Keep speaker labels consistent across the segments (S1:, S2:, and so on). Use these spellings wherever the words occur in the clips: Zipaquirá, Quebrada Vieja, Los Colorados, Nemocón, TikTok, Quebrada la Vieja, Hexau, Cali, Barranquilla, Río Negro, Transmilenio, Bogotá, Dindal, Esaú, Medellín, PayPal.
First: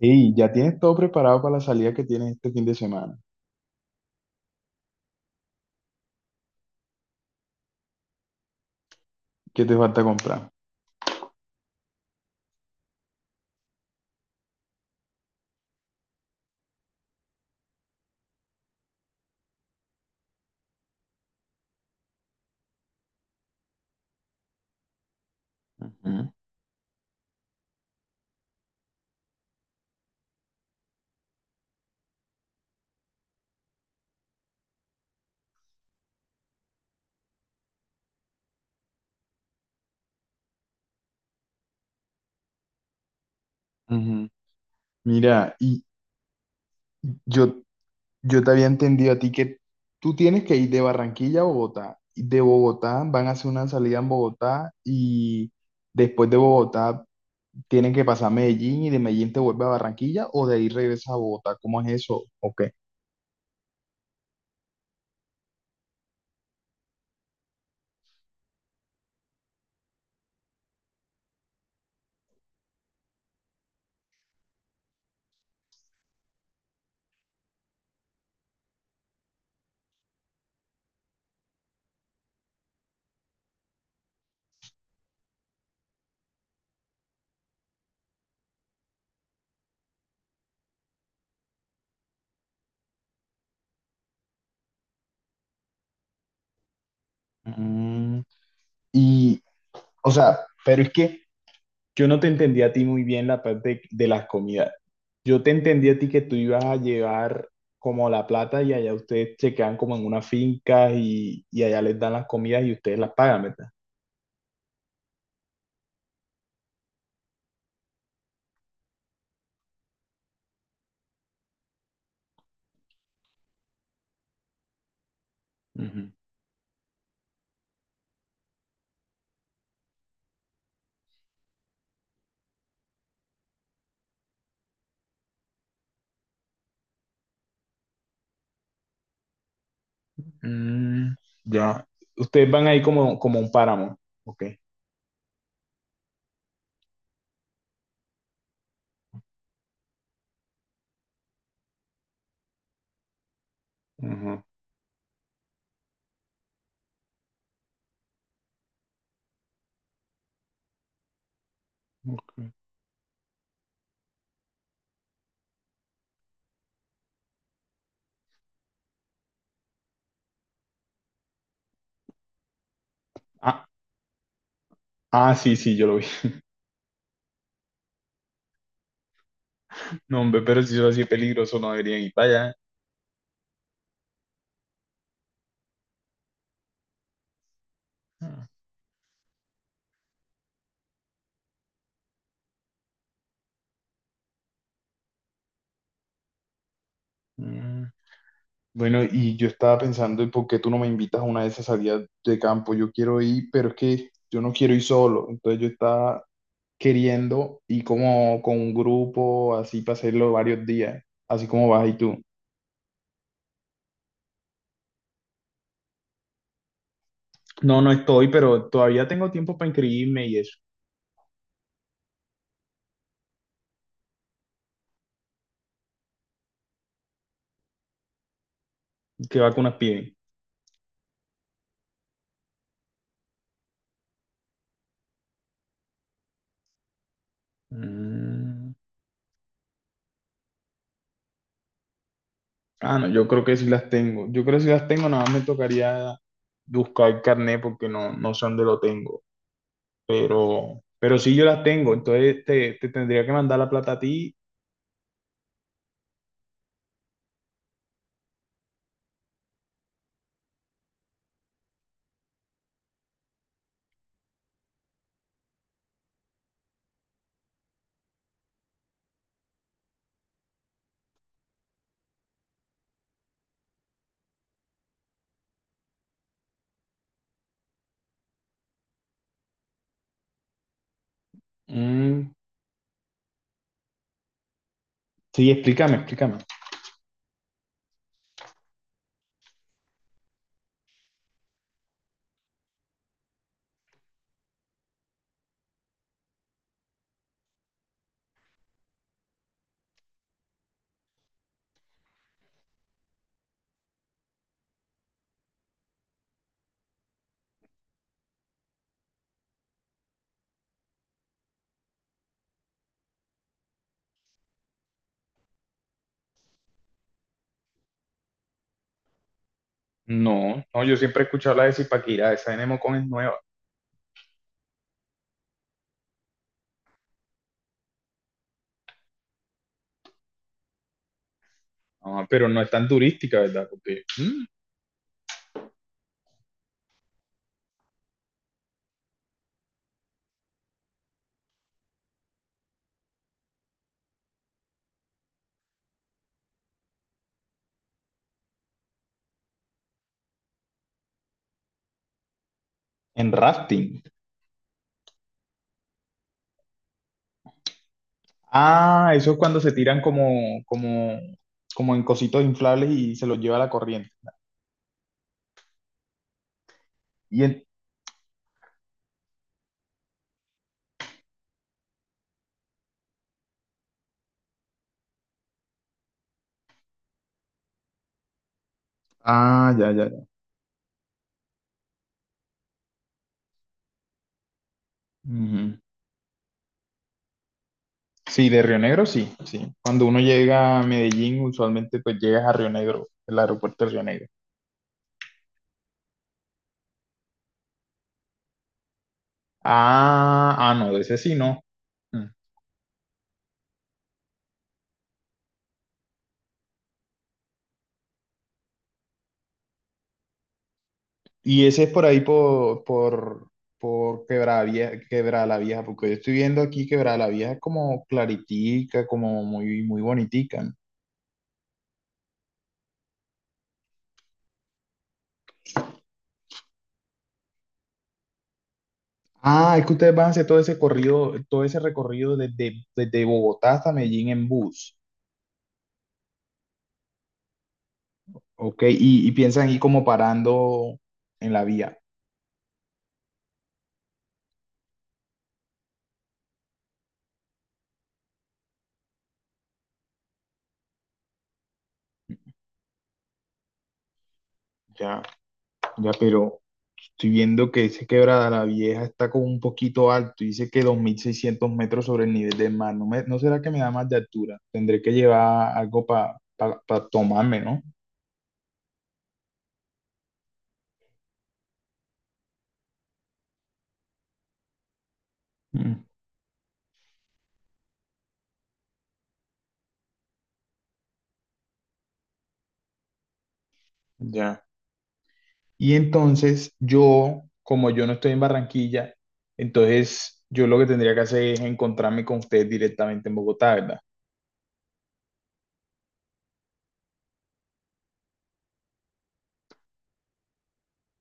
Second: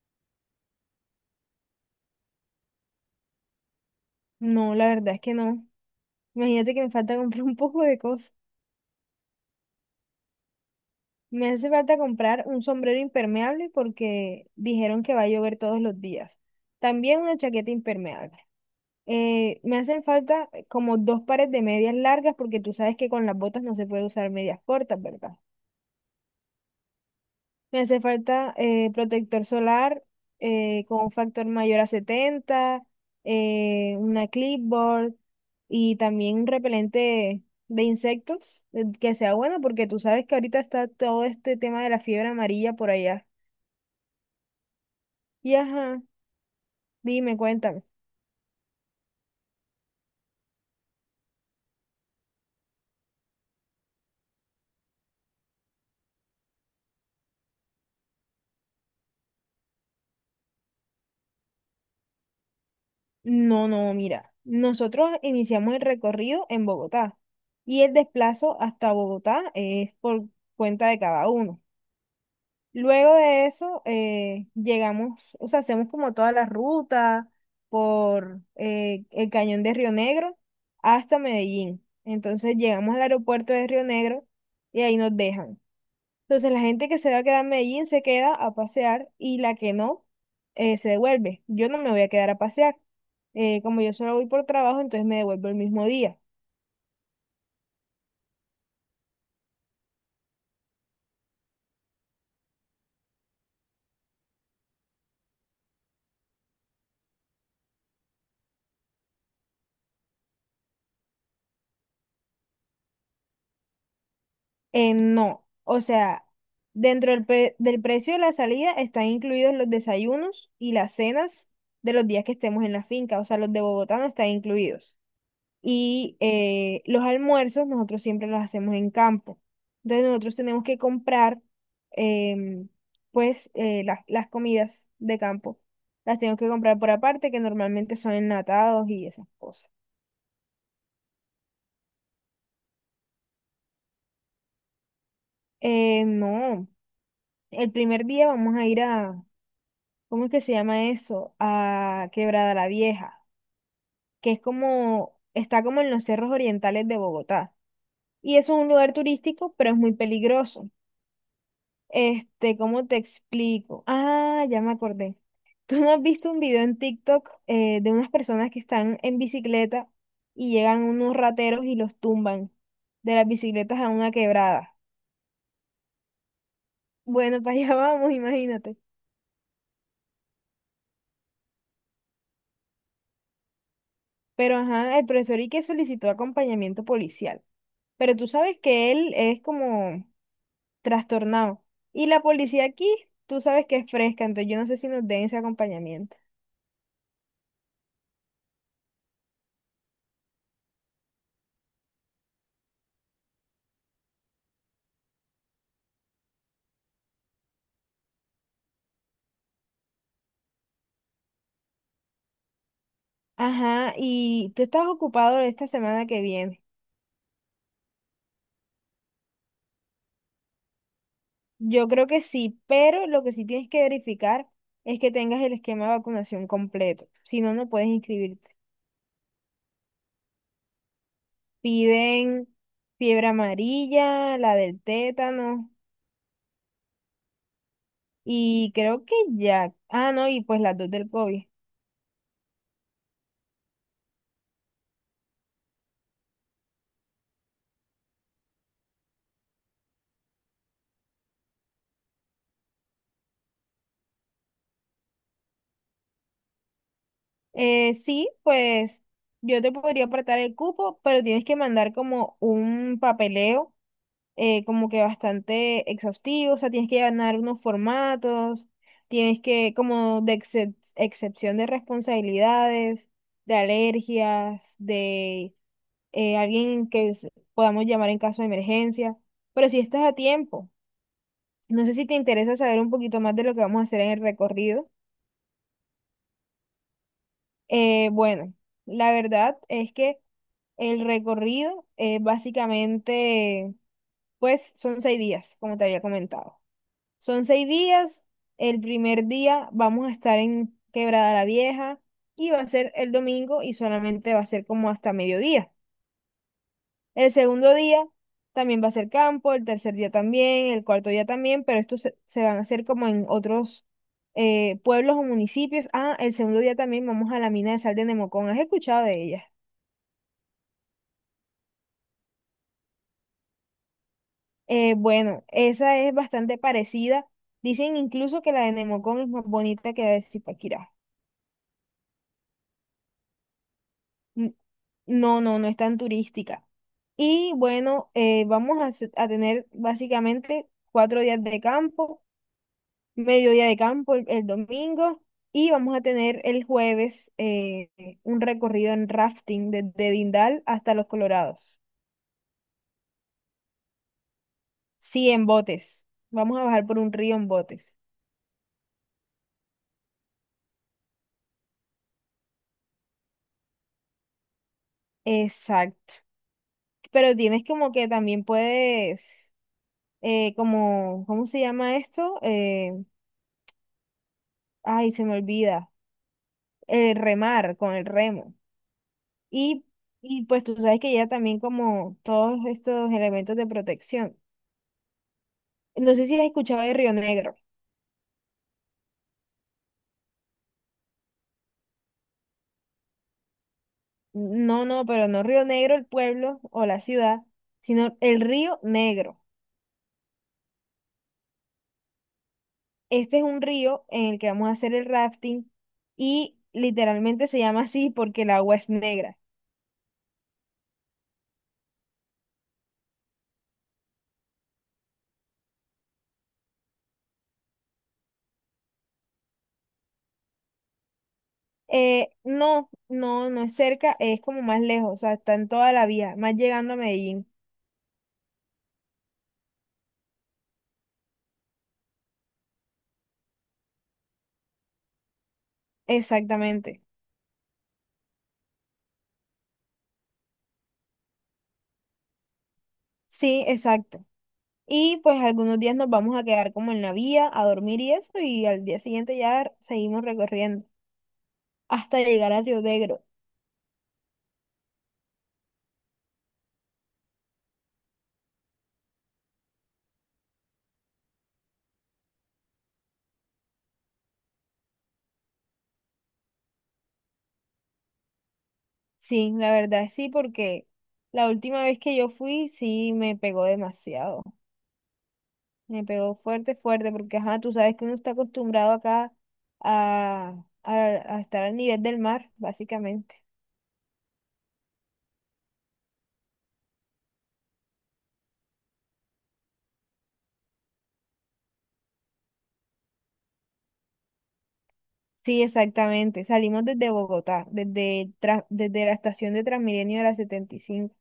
S1: Y ya tienes todo preparado para la salida que tienes este fin de semana.
S2: No, la verdad es que no. Imagínate que me falta comprar un poco de cosas.
S1: ¿Qué te falta comprar?
S2: Me hace falta comprar un sombrero impermeable porque dijeron que va a llover todos los días. También una chaqueta impermeable. Me hacen falta como dos pares de medias largas porque tú sabes que con las botas no se puede usar medias cortas, ¿verdad?
S1: Ujú,
S2: Me hace falta protector solar, con un factor mayor a 70, una clipboard y también un repelente de insectos que sea bueno porque tú sabes que ahorita está todo este tema de la fiebre amarilla por allá.
S1: ujú.
S2: Y
S1: Mira, y
S2: ajá, dime,
S1: yo,
S2: cuéntame.
S1: yo te había entendido a ti que tú tienes que ir de Barranquilla a Bogotá. Y de Bogotá van a hacer una salida en Bogotá y después de Bogotá tienen que pasar a Medellín y de Medellín te vuelve a Barranquilla o de ahí regresas a Bogotá. ¿Cómo es eso? ¿O qué?
S2: No, no, mira, nosotros iniciamos el recorrido en Bogotá y el desplazo hasta Bogotá es por cuenta de cada uno. Luego de eso, llegamos, o sea, hacemos como toda la ruta por el cañón de Río Negro hasta Medellín. Entonces llegamos al aeropuerto de Río Negro y ahí nos dejan. Entonces la gente que se va a quedar en Medellín se queda a pasear y la que no se devuelve. Yo no me voy a quedar a pasear. Como yo solo voy por trabajo, entonces me devuelvo el mismo día.
S1: Mm, y, o sea, pero es que yo no te entendí a ti muy bien la parte de las comidas. Yo te entendí a ti que tú ibas a llevar como la plata y allá ustedes se quedan como en una finca y allá les dan las comidas y ustedes las pagan, ¿verdad?
S2: No, o sea, dentro del precio de la salida están incluidos los desayunos y las cenas de los días que estemos en la finca, o sea, los de Bogotá no están incluidos.
S1: Ujú.
S2: Y los almuerzos nosotros siempre los hacemos en campo. Entonces nosotros tenemos que comprar, em, pues, las comidas de campo. Las tenemos que comprar por aparte, que normalmente son enlatados y esas cosas.
S1: Mm, ya. Ustedes van ahí como, como un páramo. Ok.
S2: No, el primer día vamos a ir a ¿cómo es que se llama eso? A Quebrada la Vieja, que es
S1: Ujú,
S2: como, está como en los cerros orientales de Bogotá. Y eso es un lugar turístico, pero es muy peligroso.
S1: ok.
S2: ¿Cómo te explico? Ah, ya me acordé. ¿Tú no has visto un video en TikTok, de unas personas que están en bicicleta y llegan unos rateros y los tumban de las
S1: Ah,
S2: bicicletas a una quebrada?
S1: ah, sí, sí, yo lo vi.
S2: Bueno, para allá vamos, imagínate.
S1: No, hombre, pero si eso así es peligroso, no debería ir para allá.
S2: Pero ajá, el profesor Ique solicitó acompañamiento policial. Pero tú
S1: Ah,
S2: sabes que él es como trastornado. Y la policía aquí, tú sabes que es fresca, entonces yo no sé si nos den ese acompañamiento.
S1: mm. Bueno, y yo estaba pensando, ¿y por qué tú no me invitas a una de esas salidas de campo? Yo quiero ir, pero es que yo no quiero ir solo. Entonces yo estaba queriendo ir como con un grupo, así para hacerlo varios días, así como vas y tú.
S2: Ajá, y tú estás ocupado esta semana que viene.
S1: No, no estoy, pero todavía tengo tiempo para inscribirme y eso.
S2: Yo creo que sí, pero lo que sí tienes que verificar es que tengas el esquema de vacunación completo. Si no, no puedes inscribirte.
S1: ¿Qué vacunas piden?
S2: Piden fiebre amarilla, la del tétano y
S1: Mm.
S2: creo que ya. Ah, no, y pues las dos del COVID.
S1: Ah, no, yo creo que sí las tengo. Yo creo que sí las tengo, nada más me tocaría buscar el carnet porque no, no sé dónde lo tengo. Pero sí yo las tengo, entonces te tendría que mandar la plata a ti.
S2: Sí, pues yo te podría apartar el cupo, pero tienes que mandar como un papeleo, como que bastante exhaustivo, o sea, tienes que llenar unos formatos, tienes que, como de excepción de responsabilidades, de alergias, de alguien que podamos llamar en caso de emergencia, pero si estás a tiempo. No sé si te
S1: Mm,
S2: interesa saber un poquito más de lo que vamos a hacer en el recorrido.
S1: sí, explícame, explícame.
S2: Bueno, la verdad es que el recorrido básicamente, pues son 6 días, como te había comentado. Son seis días. El primer día vamos a estar en Quebrada la Vieja y va a ser el domingo y solamente va a ser como hasta mediodía. El segundo día también va a ser campo, el tercer día también, el cuarto día también, pero estos se van a hacer como en otros pueblos o municipios. Ah, el segundo día también vamos a la mina de sal de Nemocón. ¿Has escuchado de ella?
S1: No, no, yo siempre he escuchado la de Zipaquirá, esa de Nemocón es nueva.
S2: Bueno, esa es bastante parecida. Dicen incluso que la de Nemocón es más bonita que la de Zipaquirá.
S1: Ah, pero no es tan turística, ¿verdad? Porque, mm,
S2: N- No, no, no es tan turística. Y bueno, vamos a tener básicamente 4 días de campo, mediodía de campo el domingo y vamos a tener el jueves un recorrido en rafting desde Dindal hasta Los Colorados.
S1: en rafting.
S2: Sí, en botes. Vamos a bajar por un río en botes.
S1: Ah, eso es cuando se tiran como, como, como en cositos inflables y se los lleva la corriente.
S2: Exacto. Pero
S1: Y
S2: tienes
S1: en-
S2: como que también puedes, como, ¿cómo se llama esto? Ay, se me olvida. El remar con el remo.
S1: Ah,
S2: Y,
S1: ya, ya, ya.
S2: y pues tú sabes que ya también como todos estos elementos de protección.
S1: Ujú.
S2: No sé si has escuchado de Río Negro.
S1: Sí, de Río Negro, sí, sí. Cuando uno llega a Medellín, usualmente pues llegas a Río Negro, el aeropuerto de Río Negro.
S2: No, no, pero no Río Negro el pueblo o la ciudad, sino el Río Negro.
S1: Ah, ah, no, de ese sí no. Mm.
S2: Este es un río en el que vamos a hacer el rafting y literalmente se llama así porque el agua es negra.
S1: Y ese es por ahí por, por Quebrada Vieja, Quebrada la Vieja, porque yo estoy viendo aquí Quebrada la Vieja es como claritica, como muy, muy bonitica. ¿No?
S2: No, no, no es cerca, es como más lejos, o sea, está en toda la vía, más llegando a Medellín.
S1: Ah, es que ustedes van a hacer todo ese recorrido desde, desde Bogotá hasta Medellín en bus,
S2: Exactamente.
S1: ¿ok? Y piensan ir como parando en la vía.
S2: Sí, exacto. Y pues algunos días nos vamos a quedar como en la vía a dormir y eso, y al día siguiente ya seguimos recorriendo hasta llegar a Río Negro.
S1: Ya, ya, pero, estoy viendo que ese Quebrada la Vieja está como un poquito alto, dice que 2600 metros sobre el nivel del mar. No, me- no será que me da más de altura, tendré que llevar algo para tomarme, ¿no?
S2: Sí, la verdad sí, porque la última vez que yo fui sí me pegó demasiado. Me
S1: Mm,
S2: pegó fuerte, fuerte, porque ajá, tú sabes que uno está acostumbrado acá a, a, a estar al nivel del mar, básicamente.
S1: ya. Y entonces yo, como yo no estoy en Barranquilla, entonces yo lo que tendría que hacer es encontrarme con ustedes directamente en Bogotá, ¿verdad?
S2: Sí, exactamente. Salimos desde Bogotá, desde la estación de Transmilenio de la 75.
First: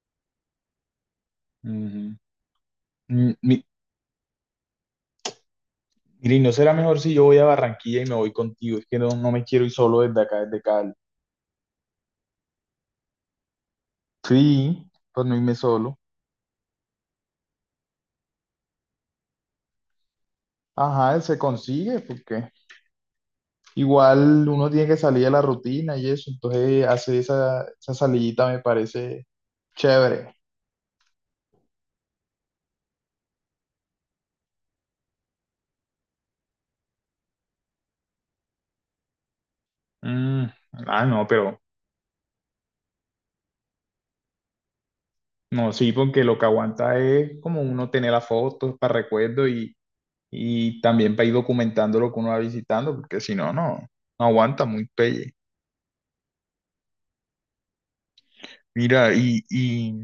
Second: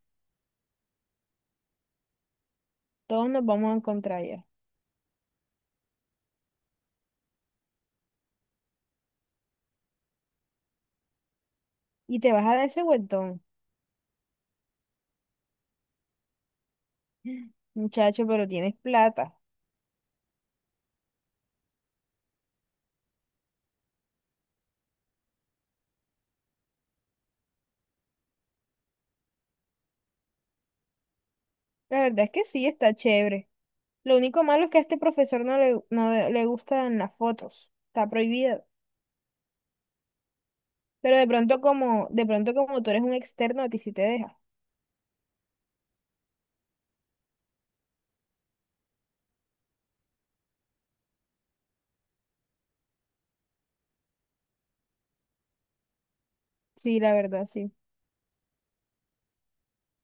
S1: Ujú.
S2: Todos
S1: Mm,
S2: nos
S1: mi-
S2: vamos a encontrar allá.
S1: Mira, ¿y no será mejor si yo voy a Barranquilla y me voy contigo? Es que no, no me quiero ir solo desde acá, desde Cali.
S2: Y te vas a dar ese vueltón.
S1: Sí, pues no irme solo.
S2: Muchacho, pero tienes plata.
S1: Ajá, se consigue porque igual uno tiene que salir de la rutina y eso, entonces hacer esa, esa salidita me parece chévere.
S2: La verdad es que sí, está chévere. Lo único malo es que a este profesor no le gustan las fotos. Está prohibido.
S1: Mm, ah,
S2: Pero
S1: no,
S2: de pronto
S1: pero
S2: como, de pronto como tú eres un externo, a ti sí te deja.
S1: no, sí, porque lo que aguanta es como uno tener las fotos para recuerdo y también para ir documentando lo que uno va visitando, porque si no, no, no aguanta muy pelle.
S2: Sí, la verdad, sí.
S1: Mira, y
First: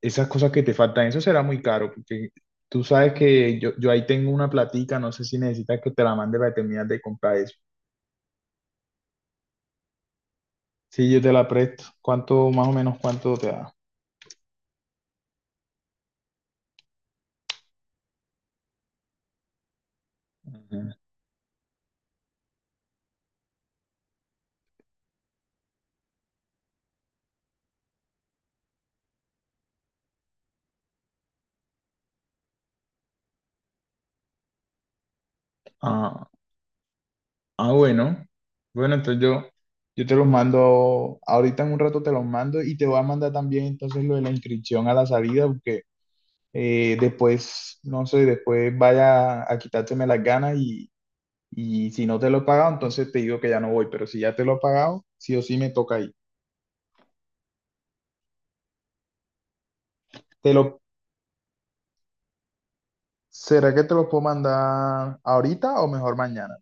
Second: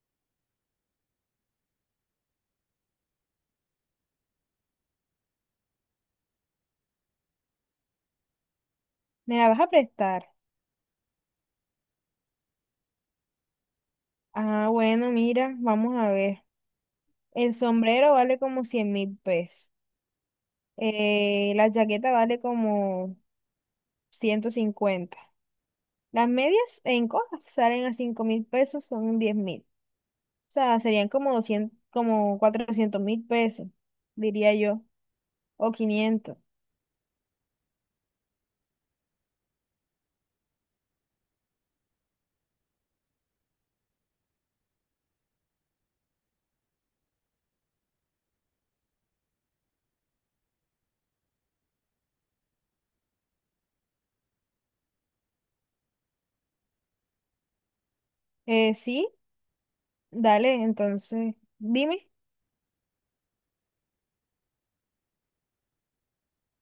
S1: esas cosas que te faltan, eso será muy caro, porque tú sabes que yo ahí tengo una platica, no sé si necesitas que te la mande para terminar de comprar eso.
S2: ¿Me la vas a prestar?
S1: Sí, yo te la presto. ¿Cuánto, más o menos, cuánto te da?
S2: Ah, bueno, mira, vamos a ver. El sombrero vale como 100.000 pesos.
S1: Ujú.
S2: La chaqueta vale como 150. Las medias en cosas salen a 5.000 pesos, son 10.000. O sea, serían como 200, como 400.000 pesos, diría yo, o
S1: Ah,
S2: 500.
S1: ah, bueno. Bueno, entonces yo te los mando, ahorita en un rato te los mando y te voy a mandar también entonces lo de la inscripción a la salida, porque después, no sé, después vaya a quitárteme las ganas y si no te lo he pagado, entonces te digo que ya no voy, pero si ya te lo he pagado, sí o sí me toca ir.
S2: Sí,
S1: Te
S2: dale,
S1: lo,
S2: entonces, dime
S1: ¿será que te lo puedo mandar ahorita o mejor mañana?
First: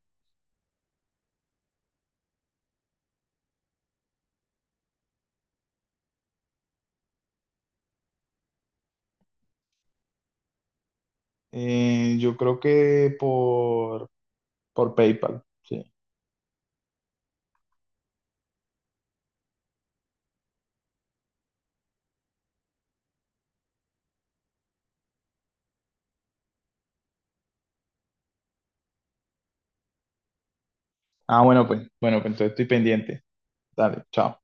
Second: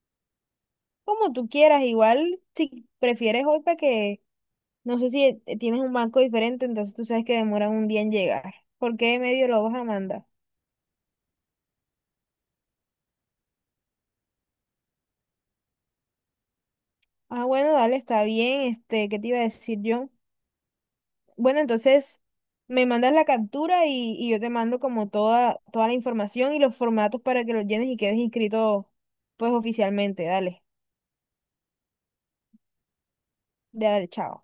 S2: como tú quieras. Igual si prefieres hoy, para que, no sé si tienes un banco diferente, entonces tú sabes que demoran un día en llegar. ¿Por qué medio lo vas a mandar?
S1: Yo creo que por... Por PayPal, sí.
S2: Ah, bueno, dale, está bien, ¿qué te iba a decir yo? Bueno, entonces me mandas la captura y yo te mando como toda la información y los formatos para que los llenes y quedes inscrito pues oficialmente. Dale,
S1: Ah, bueno, pues entonces estoy pendiente. Dale,
S2: dale,
S1: chao.
S2: chao.